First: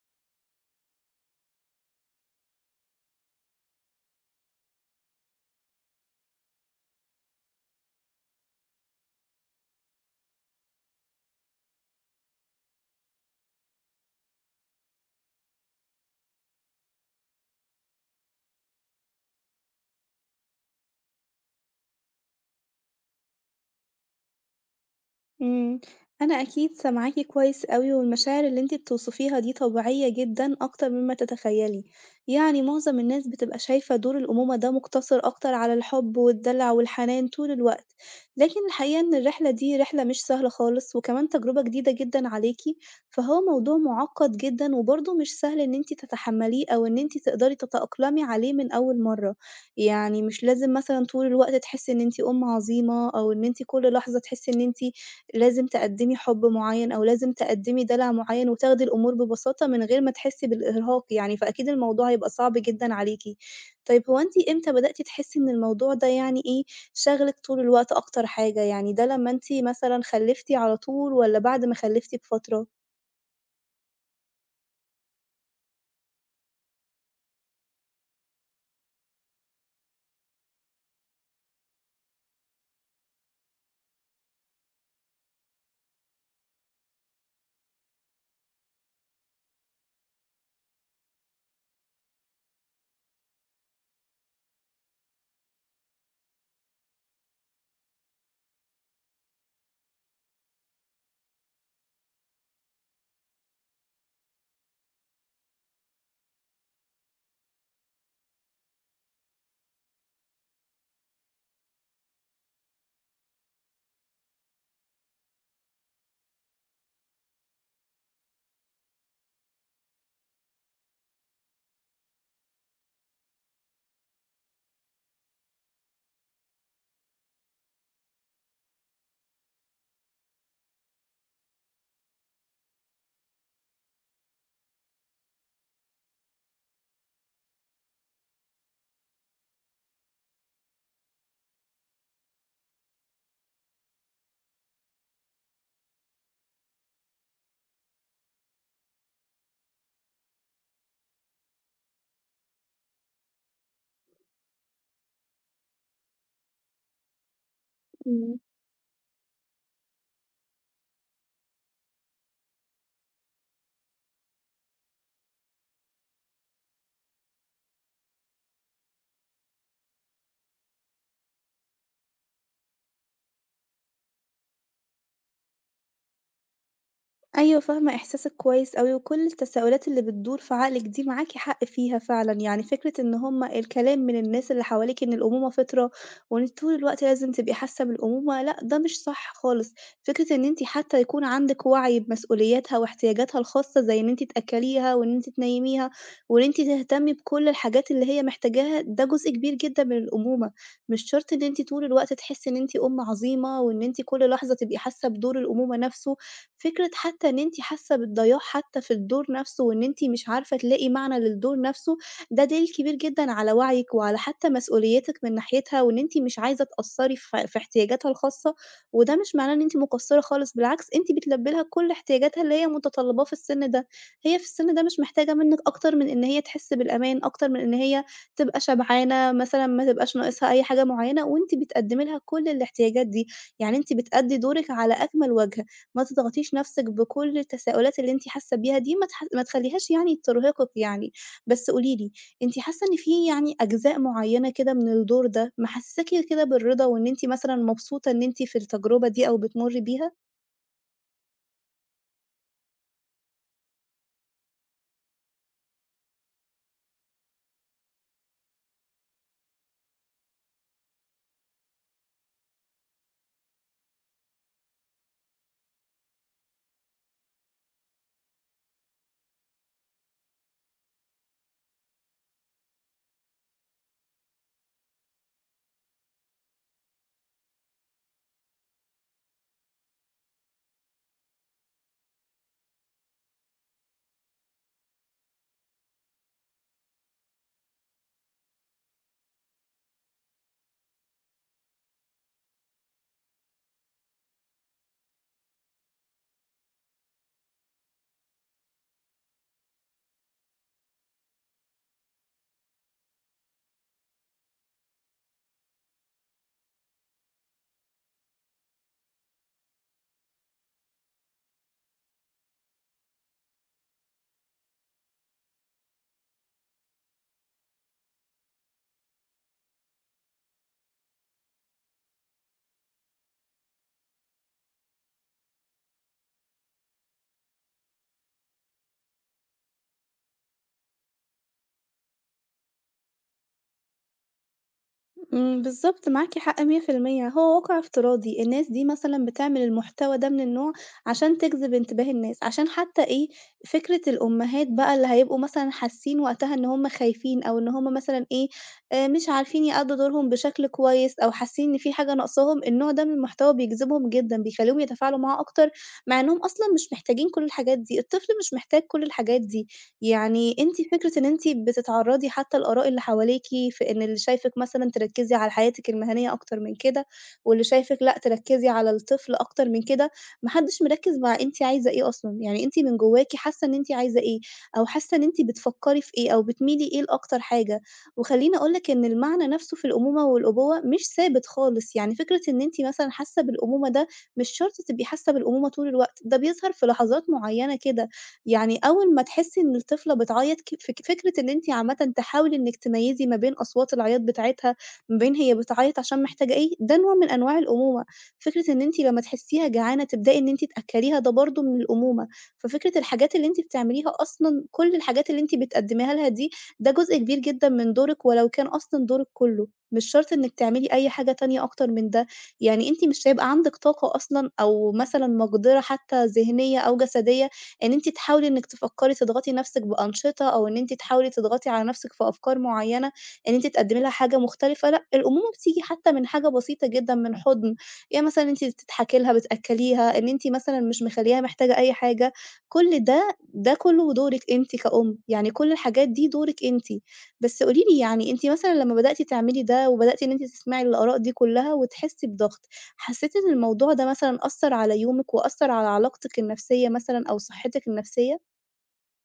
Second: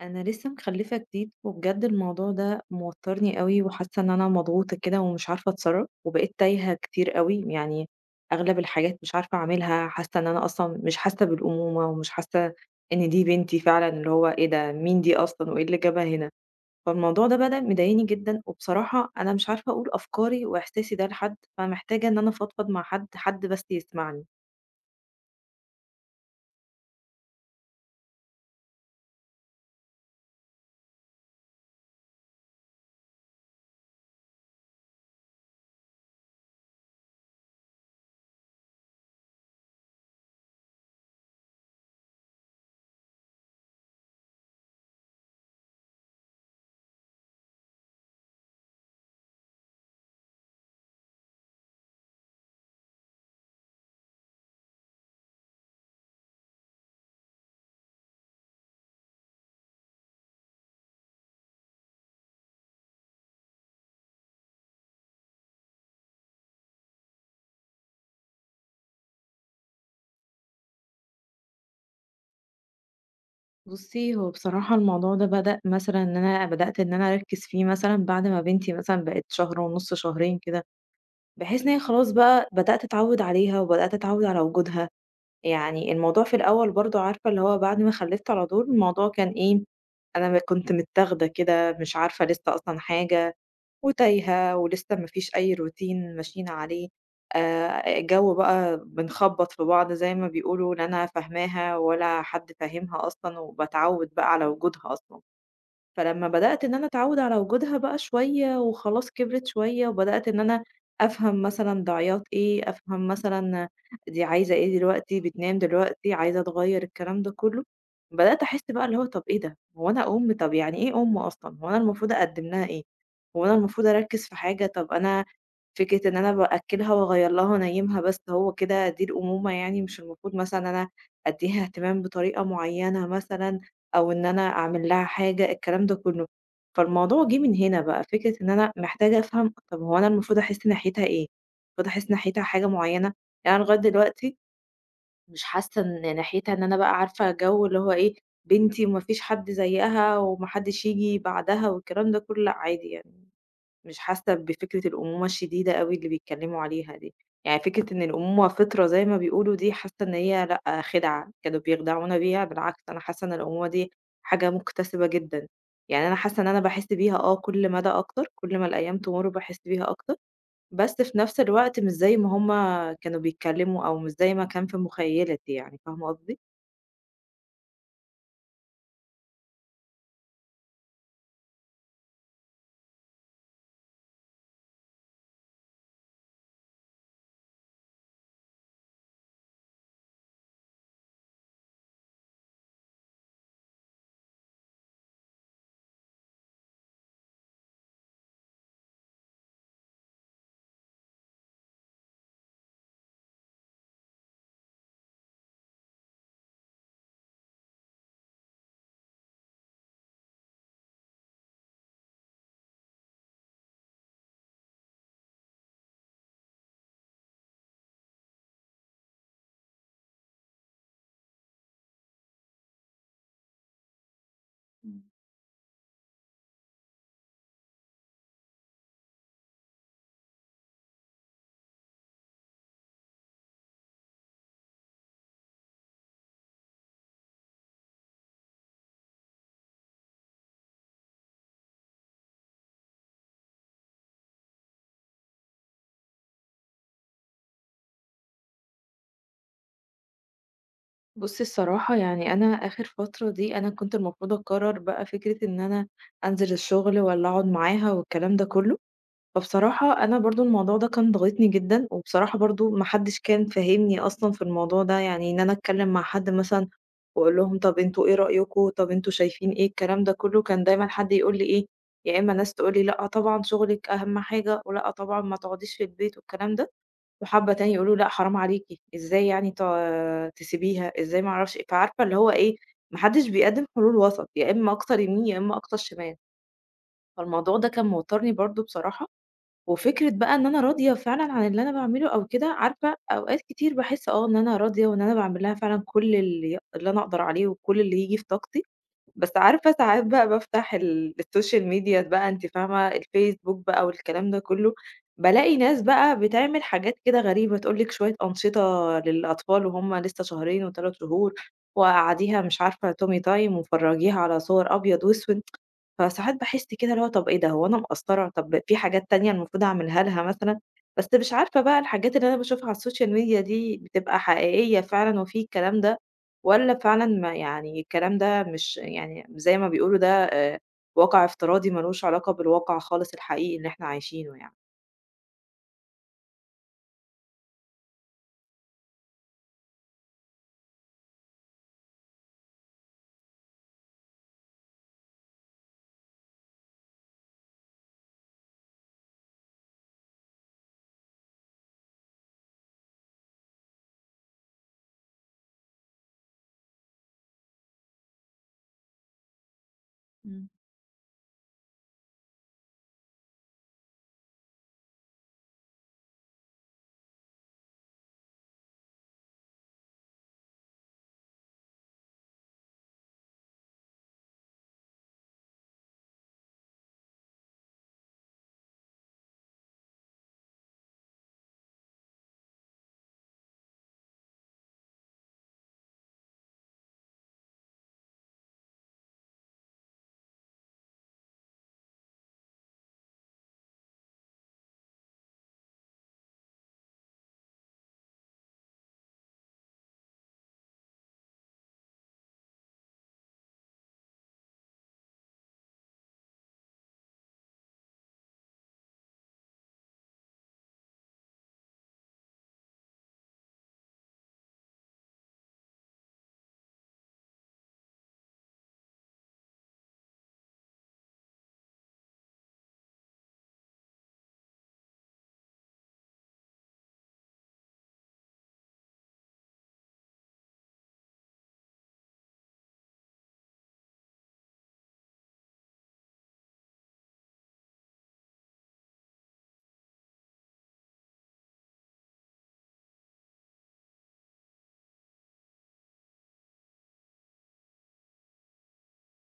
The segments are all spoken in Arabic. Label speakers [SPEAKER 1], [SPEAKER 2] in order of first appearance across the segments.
[SPEAKER 1] أنا لسه مخلفة جديد، وبجد الموضوع ده موترني قوي، وحاسة إن أنا مضغوطة كده، ومش عارفة أتصرف، وبقيت تايهة كتير قوي يعني. أغلب الحاجات مش عارفة أعملها، حاسة إن أنا أصلا مش حاسة بالأمومة، ومش حاسة إن دي بنتي فعلا، اللي هو إيه ده؟ مين دي أصلا؟ وإيه اللي جابها هنا؟ فالموضوع ده بدأ مضايقني جدا، وبصراحة أنا مش عارفة أقول أفكاري وإحساسي ده لحد، فمحتاجة إن أنا أفضفض مع حد، حد بس يسمعني.
[SPEAKER 2] إمم، أنا أكيد سامعاكِ كويس أوي، والمشاعر اللي أنتِ بتوصفيها دي طبيعية جدًا أكتر مما تتخيلي، يعني معظم الناس بتبقى شايفة دور الأمومة ده مقتصر أكتر على الحب والدلع والحنان طول الوقت، لكن الحقيقة إن الرحلة دي رحلة مش سهلة خالص، وكمان تجربة جديدة جدًا عليكِ، فهو موضوع معقد جدًا وبرضه مش سهل إن أنتِ تتحمليه أو إن أنتِ تقدري تتأقلمي عليه من أول مرة، يعني مش لازم مثلًا طول الوقت تحسي إن أنتِ أم عظيمة أو إن أنتِ كل لحظة تحسي إن أنتِ لازم تقدّمي حُب معيّن أو لازم تقدّمي دلع معيّن وتاخدي الأمور ببساطة من غير ما تحسّي بالإرهاق يعني، فأكيد الموضوع هيبقى صعب جدًا عليكِ. طيب هو أنتِ إمتى بدأتِ تحسّي إن الموضوع ده يعني إيه، شاغلِك طول الوقت أكتر حاجة، يعني ده لمّا أنتِ مثلًا خلّفتِ على طول والّا بعد ما خلّفتِ بفترة؟
[SPEAKER 1] بُصّي، هو بصراحة الموضوع ده بدأ مثلًا إن أنا بدأت إن أنا أركّز فيه مثلًا بعد ما بنتي مثلًا بقت شهر ونُص، شهرين كده، بحيث إن هي خلاص بقى بدأت أتعوّد عليها وبدأت أتعوّد على وجودها. يعني الموضوع في الأول برضه، عارفة اللي هو، بعد ما خلّفت على طول الموضوع كان إيه، أنا كنت متاخدة كده، مش عارفة لسه أصلًا حاجة. وتايهة ولسه ما فيش أي روتين ماشيين عليه، الجو بقى بنخبّط في بعض زي ما بيقولوا، لا أنا فاهماها ولا حد فاهمها أصلًا، وباتعوّد بقى على وجودها أصلًا. فلمّا بدأت إن أنا أتعوّد على وجودها بقى شوية، وخلاص كبرِت شوية، وبدأت إن أنا أفهم مثلًا ده عياط إيه، أفهم مثلًا دي عايزة إيه دلوقتي، بتنام دلوقتي، عايزة تغيّر، الكلام ده كُلّه. بدأت أحس بقى اللي هو طَب إيه ده، هو أنا أُم؟ طَب يعني إيه أُم أصلًا؟ هو أنا المفروض أقدّم لها إيه؟ هو أنا المفروض أركّز في حاجة؟ طَب أنا فكرة إن أنا بأكّلها وأغيّر لها وأنيّمها بس، هو كده دي الأمومة يعني؟ مش المفروض مثلًا أنا أدّيها اهتمام بطريقة معيّنة مثلًا، أو إن أنا أعمل لها حاجة، الكلام ده كله. فالموضوع جِه من هنا بقى، فكرة إن أنا محتاجة أفهم، طب هو أنا المفروض أحس ناحيتها إيه؟ المفروض أحس ناحيتها حاجة معيّنة؟ يعني أنا لغاية دلوقتي مش حاسة إن ناحيتها إن أنا بقى عارفة جو اللي هو إيه، بنتي وما فيش حد زيّها وما حدش ييجي بعدها والكلام ده كله، لأ، عادي يعني. مش حاسة بفكرة الأمومة الشديدة أوي اللي بيتكلموا عليها دي، يعني فكرة إن الأمومة فطرة زي ما بيقولوا دي، حاسة إن هي لأ، خدعة، كانوا بيخدعونا بيها. بالعكس، أنا حاسة إن الأمومة دي حاجة مكتسبة جدًا، يعني أنا حاسة إن أنا باحس بيها كل مدى أكتر، كل ما الأيام تمُر باحس بيها أكتر، بس في نفس الوقت مش زي ما هُم كانوا بيتكلموا، أو مش زي ما كان في مخيلتي يعني، فاهمة قصدي؟
[SPEAKER 2] أيوه فاهمة إحساسِك كويس أوي، وكل التساؤلات اللي بتدور في عقلِك دي معاكِ حق فيها فعلًا، يعني فكرة إن هم الكلام من الناس اللي حواليكِ إن الأمومة فطرة، وإن انت طول الوقت لازم تبقي حاسة بالأمومة، لأ ده مش صح خالص، فكرة إن أنتِ حتى يكون عندِك وعي بمسؤولياتها واحتياجاتها الخاصة زي إن أنتِ تأكليها وإن أنتِ تنيميها، وإن أنتِ تهتمي بكل الحاجات اللي هي محتاجاها، ده جزء كبير جدًا من الأمومة، مش شرط إن أنتِ طول الوقت تحسي إن أنتِ أم عظيمة، وإن أنتِ كل لحظة تبقي حاسة بدور الأمومة نفسه. فكرة حتى إن أنتِ حاسة بالضياع حتى في الدور نفسه وإن أنتِ مش عارفة تلاقي معنى للدور نفسه، ده دليل كبير جدًا على وعيِك وعلى حتى مسؤوليتِك من ناحيتها وإن أنتِ مش عايزة تقصّري في احتياجاتها الخاصة، وده مش معناه إن أنتِ مقصّرة خالص، بالعكس أنتِ بتلبّي لها كل احتياجاتها اللي هي متطلباه في السن ده. هي في السن ده مش محتاجة منِّك أكتر من إن هي تحس بالأمان، أكتر من إن هي تبقى شبعانة مثلًا، ما تبقاش ناقصها أي حاجة معينة وأنتِ بتقدّمي لها كل الاحتياجات دي، يعني أنتِ بتأدّي دورِك على أكمل وجه. ما تضغطيش نَفْسِك بكل التساؤلات اللي أنتِ حاسة بيها دي، ما تخلّيهاش يعني ترهقِك يعني. بس قولي لي، أنتِ حاسة إن في يعني أجزاء معيّنة كده من الدور ده محسّساكِ كده بالرضا وإن أنتِ مثلًا مبسوطة إن أنتِ في التجربة دي أو بتمُرّي بيها؟
[SPEAKER 1] بُصّي الصراحة، يعني أنا آخر فترة دي أنا كنت المفروض أقرّر بقى فكرة إن أنا أنزل الشغل والّا أقعد معاها والكلام ده كلّه. فبصراحة أنا برضه الموضوع ده كان ضاغطني جدًا، وبصراحة برضه ما حدش كان فاهمني أصلًا في الموضوع ده، يعني إن أنا أتكلّم مع حد مثلًا وأقول لهم طَب أنتم إيه رأيكم، طَب أنتم شايفين إيه، الكلام ده كلّه كان دايمًا حد يقول لي إيه، يا إما ناس تقول لي لأ طبعًا شغلِك أهم حاجة، ولأ طبعًا ما تقعديش في البيت والكلام ده. وحبة تاني يقولوا لأ حرام عليكِ، إزاي يعني تسيبيها، إزاي، ما أعرفش إيه، فعارفة اللي هو إيه، ما حدش بيقدّم حلول وسط، يا إما أقصى يمين يا إما أقصى شمال. فالموضوع ده كان موتّرني برضه بصراحة. وفكرة بقى إن أنا راضية فعلًا عن اللي أنا باعمله أو كده، عارفة أوقات كتير باحس إن أنا راضية، وإن أنا باعمل لها فعلًا كل اللي اللي أنا أقدر عليه وكل اللي ييجي في طاقتي. بس عارفة ساعات بقى بافتح السوشيال ميديا بقى، أنتِ فاهمة، الفيسبوك بقى والكلام ده كله، بالاقي ناس بقى بتعمل حاجات كده غريبة، تقول لِك شوية أنشطة للأطفال وهُم لسه شهرين و3 شهور، وقعّديها مش عارفة tummy time وفرّجيها على صور أبيض وأسود. فساعات باحس كده اللي هو طَب إيه ده، هو أنا مقصّرة؟ طَب في حاجات تانية المفروض أعملها لها مثلًا، بس مش عارفة بقى الحاجات اللي أنا باشوفها على الSocial Media دي بتبقى حقيقية فعلًا وفي الكلام ده، والّا فعلًا ما يعني الكلام ده مش يعني زي ما بيقولوا ده، واقع افتراضي ما لوش علاقة بالواقع خالص الحقيقي اللي إحنا عايشينه يعني؟
[SPEAKER 2] بالضبط معاكِ حق 100% هو واقع افتراضي، الناس دي مثلًا بتعمل المحتوى ده من النوع عشان تجذب انتباه الناس، عشان حتى إيه، فكرة الأمهات بقى اللي هيبقوا مثلًا حاسين وقتها إن هُم خايفين أو إن هُم مثلًا إيه، مش عارفين يأدّوا دورهم بشكل كويس أو حاسين إن في حاجة ناقصاهم، النوع ده من المحتوى بيجذبهم جدًا، بيخلّيهم يتفاعلوا معاه أكتر، مع إنهم أصلًا مش محتاجين كل الحاجات دي، الطفل مش محتاج كل الحاجات دي. يعني أنتِ فكرة إن أنتِ بتتعرّضي حتى لآراء اللي حواليكِ، في إن اللي شايفِك مثلًا تركّزي على حياتِك المهنية أكتر من كده، واللي شايفِك لأ، تركّزي على الطفل أكتر من كده، ما حدش مركّز مع أنتِ عايزة إيه أصلًا، يعني أنتِ من جواكِ حاسة إن أنتِ عايزة إيه، أو حاسة إن أنتِ بتفكّري في إيه، أو بتميلي إيه لأكتر حاجة. وخلّيني أقول لِك إن المعنى نفسه في الأمومة والأبوة مش ثابت خالص، يعني فكرة إن أنتِ مثلًا حاسة بالأمومة ده، مش شرط تبقي حاسة بالأمومة طول الوقت، ده بيظهر في لحظات معيّنة كده. يعني أول ما تحسّي إن الطفلة بتعيّط ك فك فكرة إن أنتِ عامةً تحاولي إنِّك تميّزي ما بين أصوات العياط بتاعتها، ما بين هي بتعيّط عشان محتاجة إيه، ده نوع من أنواع الأمومة. فكرة إن أنتِ لمّا تحسّيها جعانة تبدئي إن أنتِ تأكّليها ده برضه من الأمومة. ففكرة الحاجات اللي أنتِ بتعمليها أصلًا كل الحاجات اللي أنتِ بتقدّميها لها دي، ده جزء كبير جدًا من دورِك ولو كان أصلًا دورِك كُلّه، مش شرط إنِّك تعملي أي حاجة تانية أكتر من ده. يعني أنتِ مش هيبقى عندِك طاقة أصلًا أو مثلًا مقدرة حتّى ذهنية أو جسدية إن أنتِ تحاولي إنِّك تفكّري تضغطي نَفْسِك بأنشطة أو إن أنتِ تحاولي تضغطي على نَفْسِك في أفكار معيّنة، إن أنتِ تقدّمي لها حاجة مختلفة، لأ، الأمومة بتيجي حتى من حاجة بسيطة جدًا، من حُضن، يعني مثلًا أنتِ بتضحكي لها، بتأكّليها، إن أنتِ مثلًا مش مخلّياها محتاجة أي حاجة، كل ده، ده كُلّه دورِك أنتِ كأُم، يعني كل الحاجات دي دورِك أنتِ. بس قولي لي يعني أنتِ مثلًا لمّا بدأتِ تعملي ده وبدأتِ إن أنتِ تسمعي الآراء دي كُلّها وتحسّي بضغط حسيتِ إن الموضوع ده مثلًا أثّر على يومِك وأثّر على علاقتِك النفسية مثلًا أو صحتِك النفسية؟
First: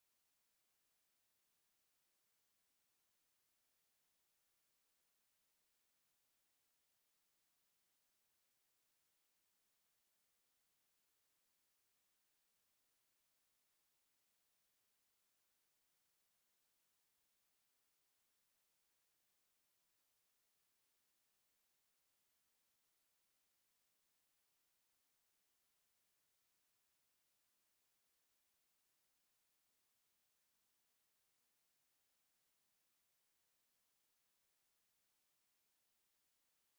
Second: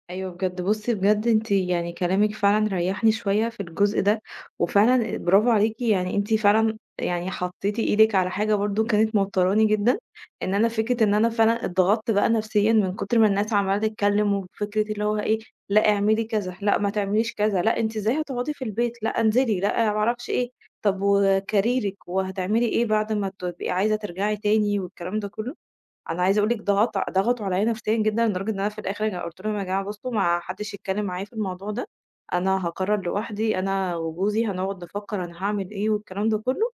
[SPEAKER 1] أيوه بجد، بُصّي بجد أنتِ يعني كلامِك فعلًا ريّحني شوية في الجزء ده، وفعلًا برافو عليكِ، يعني أنتِ فعلًا يعني حطيتِ إيدِك على حاجة برضه كانت موتراني جدًا، إن أنا فكرة إن أنا فعلًا اتضغطت بقى نفسيًا من كتر ما الناس عمّالة تتكلم، وفكرة اللي هو إيه، لأ اعملي كذا، لأ ما تعمليش كذا، لأ أنتِ إزاي هتقعدي في البيت، لأ انزلي، لأ ما أعرفش إيه، طب وكاريرِك وهتعملي إيه بعد ما تبقي عايزة ترجعي تاني والكلام ده كله. أنا عايزة أقول لِك ضغطوا عليّا نفسيًا جدًا لدرجة إن أنا في الآخر أنا قُلت لهم: "يا جماعة بُصّوا، ما حدّش يتكلّم معايا في الموضوع ده، أنا هاقرّر لوحدي، أنا وجوزي هنقعد نفكّر أنا هاعمل إيه والكلام ده كلّه،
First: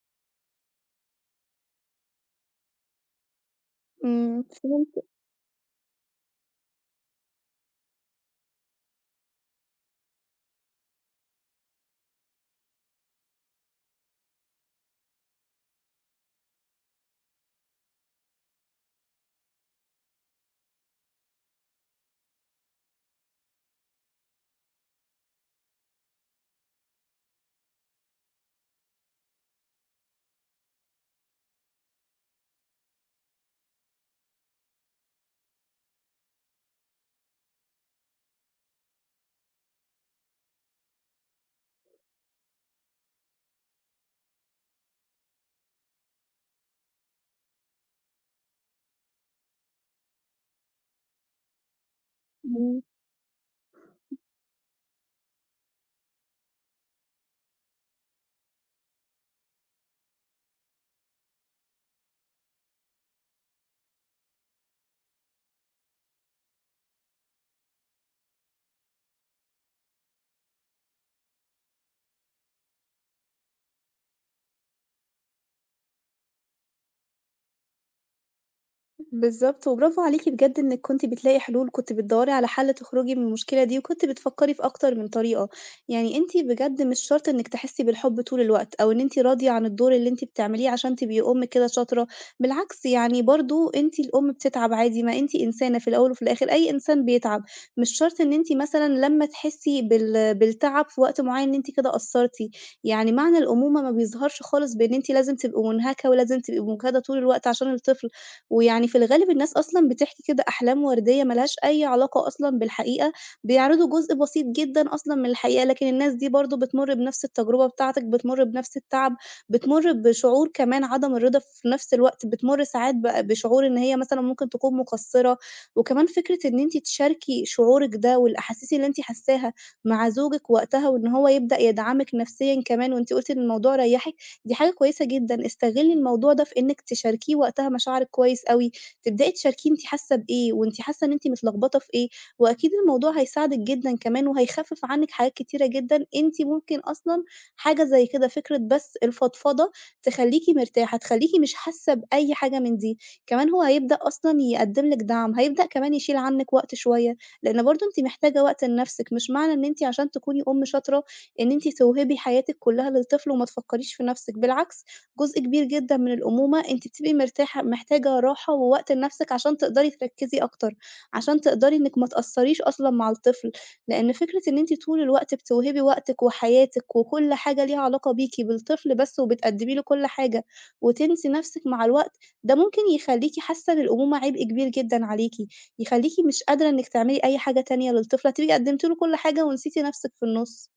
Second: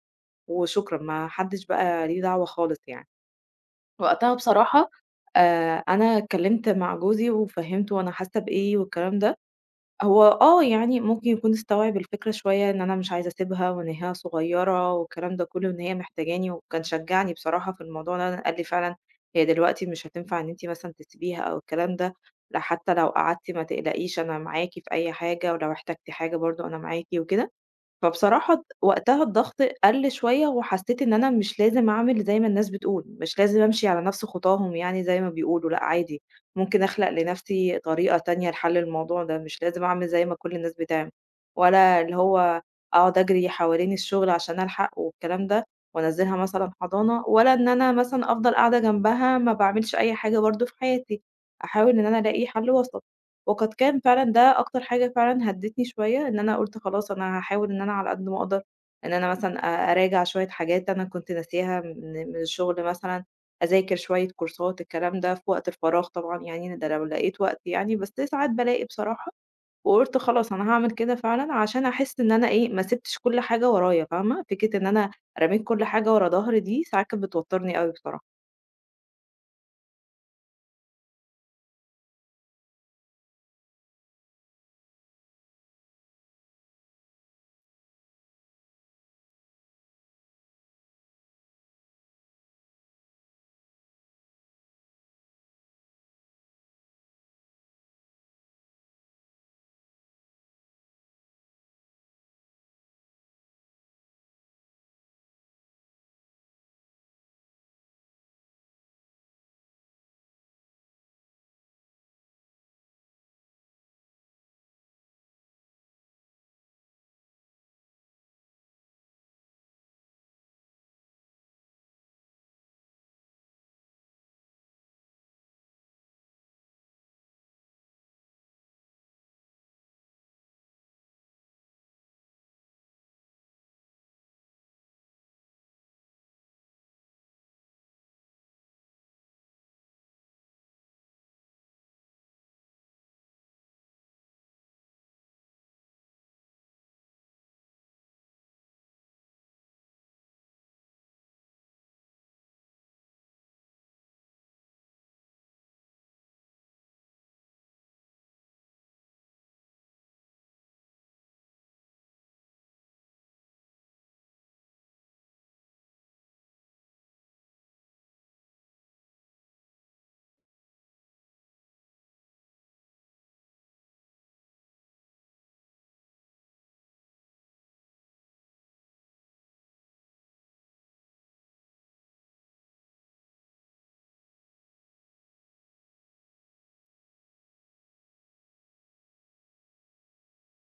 [SPEAKER 1] وشكرًا، ما حدّش بقى ليه دعوة خالص يعني." وقتها بصراحة
[SPEAKER 2] فهمت،
[SPEAKER 1] أنا اتكلّمت مع جوزي وفهّمته أنا حاسّة بإيه والكلام ده. هو آه، يعني ممكن يكون استوعب الفكرة شوية إن أنا مش عايزة أسيبها، وإن هي صغيرة والكلام ده كله، إن هي محتاجاني، وكان شجعني بصراحة في الموضوع ده، قال لي فعلًا هي دلوقتي مش هتنفع إن أنتِ مثلًا تسيبيها أو الكلام ده، لأ، حتى لو قعدتِ ما تقلقيش، أنا معاكِ في أي حاجة، ولو احتجتِ حاجة برضه أنا معاكِ وكده. فبصراحة وقتها الضغط قَل شوية، وحسّيت إن أنا مش لازم أعمل زي ما الناس بتقول، مش لازم أمشي على نَفْس خطاهم يعني، زي ما بيقولوا لأ عادي، ممكن أخلق لنَفْسي طريقة تانية لحَل الموضوع ده، مش لازم أعمل زي ما كل الناس بتعمل، ولا اللي هو أقعد أجري حوالين الشغل عشان ألحق والكلام ده، وأنزّلها مثلًا حضانة، ولا إن أنا مثلًا أفضل قاعدة جنبها ما باعملش أي حاجة برضه في حياتي، أحاول إن أنا ألاقي
[SPEAKER 2] إمم.
[SPEAKER 1] حَل
[SPEAKER 2] إمم.
[SPEAKER 1] وسط. وقد كان فعلًا ده أكتر حاجة فعلًا هدِّتني شوية، إن أنا قُلت خلاص أنا هاحاول إن أنا على قد ما أقدر إن أنا مثلًا أراجع شوية حاجات أنا كنت ناسياها من الشغل مثلًا، أذاكر شوية كورسات الكلام ده في وقت الفراغ، طبعًا يعني ده لو لقيت وقت يعني، بس ساعات بالاقي بصراحة، وقُلت خلاص أنا هاعمل كده فعلًا عشان أحس إن أنا إيه، ما سِبتش كل حاجة ورايا، فاهمة، فكرة إن أنا رميت كل حاجة ورا ضهري دي ساعات كانت بتوتّرني أوي بصراحة.
[SPEAKER 2] بالضبط، وبرافو عليكِ بجد إنِّك كنتِ بتلاقي حلول، كنتِ بتدوّري على حل تخرجي من المشكلة دي، وكنتِ بتفكّري في أكتر من طريقة، يعني أنتِ بجد مش شرط إنِّك تحسّي بالحُب طول الوقت، أو إن أنتِ راضية عن الدور اللي أنتِ بتعمليه عشان تبقي أُم كده شاطرة، بالعكس يعني برضه أنتِ الأم بتتعب عادي، ما أنتِ إنسانة في الأول وفي الآخر أي إنسان بيتعب، مش شرط إن أنتِ مثلًا لمّا تحسّي بالتعب في وقت معيّن إن أنتِ كده قصّرتِ، يعني معنى الأمومة ما بيظهرش خالص بإن أنتِ لازم تبقي مُنهكة ولازم تبقي مُجهدة طول الوقت عشان الطفل، ويعني في الغالب الناس أصلًا بتحكي كده أحلام وردية ما لهاش أي علاقة أصلًا بالحقيقة، بيعرضوا جزء بسيط جدًا أصلًا من الحقيقة، لكن الناس دي برضه بتمُر بنفس التجربة بتاعتك، بتمُر بنفس التعب، بتمُر بشعور كمان عدم الرضا في نفس الوقت، بتمُر ساعات بشعور إن هي مثلًا ممكن تكون مقصّرة، وكمان فكرة إن أنتِ تشاركي شعورِك ده والأحاسيس اللي أنتِ حاساها مع زوجِك وقتها وإن هو يبدأ يدعمِك نفسيًا كمان، وأنتِ قُلتِ إن الموضوع ريّحِك دي حاجة كويسة جدًا، استغلّي الموضوع ده في إنِّك تشاركيه وقتها مشاعرِك كويس أوي، تبدئي تشاركيه أنتِ حاسة بإيه وأنتِ حاسة إن أنتِ متلخبطة في إيه، وأكيد الموضوع هيساعدِك جدًا كمان وهيخفِّف عنِّك حاجات كتيرة جدًا أنتِ ممكن أصلًا حاجة زي كده فكرة بس الفضفضة تخلّيكِ مرتاحة، تخلّيكِ مش حاسة بأي حاجة من دي، كمان هو هيبدأ أصلًا يقدّم لِك دعم، هيبدأ كمان يشيل عنِّك وقت شوية، لإن برضه أنتِ محتاجة وقت لنَفْسِك، مش معنى إن أنتِ عشان تكوني أُم شاطرة إن أنتِ توهبي حياتِك كلّها للطفل وما تفكّريش في نَفْسِك، بالعكس جزء كبير جدًا من الأمومة أنتِ بتبقي مرتاحة محتاجة راحة ووقت لنَفْسِك عشان تقدري تركّزي أكتر، عشان تقدري إنِّك ما تأثّريش أصلًا مع الطفل، لإن فكرة إن أنتِ طول الوقت بتوهبي وقتِك وحياتِك وكل حاجة ليها علاقة بيكِ بالطفل بس وبتقدّمي له كل حاجة وتنسي نَفْسِك مع الوقت، ده ممكن يخلّيكِ حاسة إن الأمومة عبء كبير جدًا عليكِ، يخلّيكِ مش قادرة إنِّك تعملي أي حاجة تانية للطفل، هتبقي قدّمتِ له كل حاجة ونسيتِ نَفْسِك في النُّص.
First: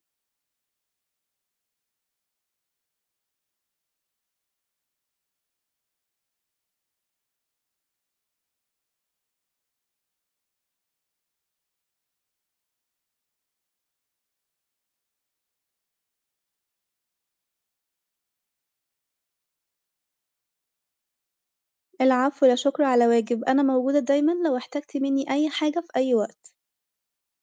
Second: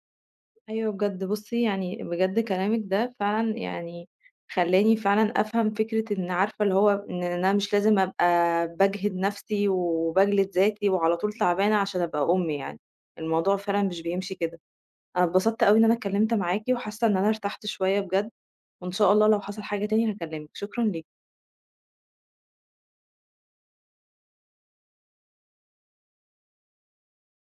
[SPEAKER 1] أيوه بجد، بُصّي يعني بجد كلامِك ده فعلًا يعني خلّاني فعلًا أفهم فكرة إن عارفة اللي هو إن أنا مش لازم أبقى باجهد نفسي وباجلد ذاتي وعلى طول تعبانة عشان أبقى أم يعني، الموضوع فعلًا مش بيمشي كده. أنا اتبسطت أوي إن أنا اتكلمت معاكِ وحاسة إن أنا ارتحت شوية بجد، وإن شاء الله لو حصل حاجة تاني هاكلمِك، شكرًا ليكِ.
[SPEAKER 2] العفو، لا شكر على واجب، أنا موجودة دايمًا لو احتجت مني أي حاجة في أي وقت.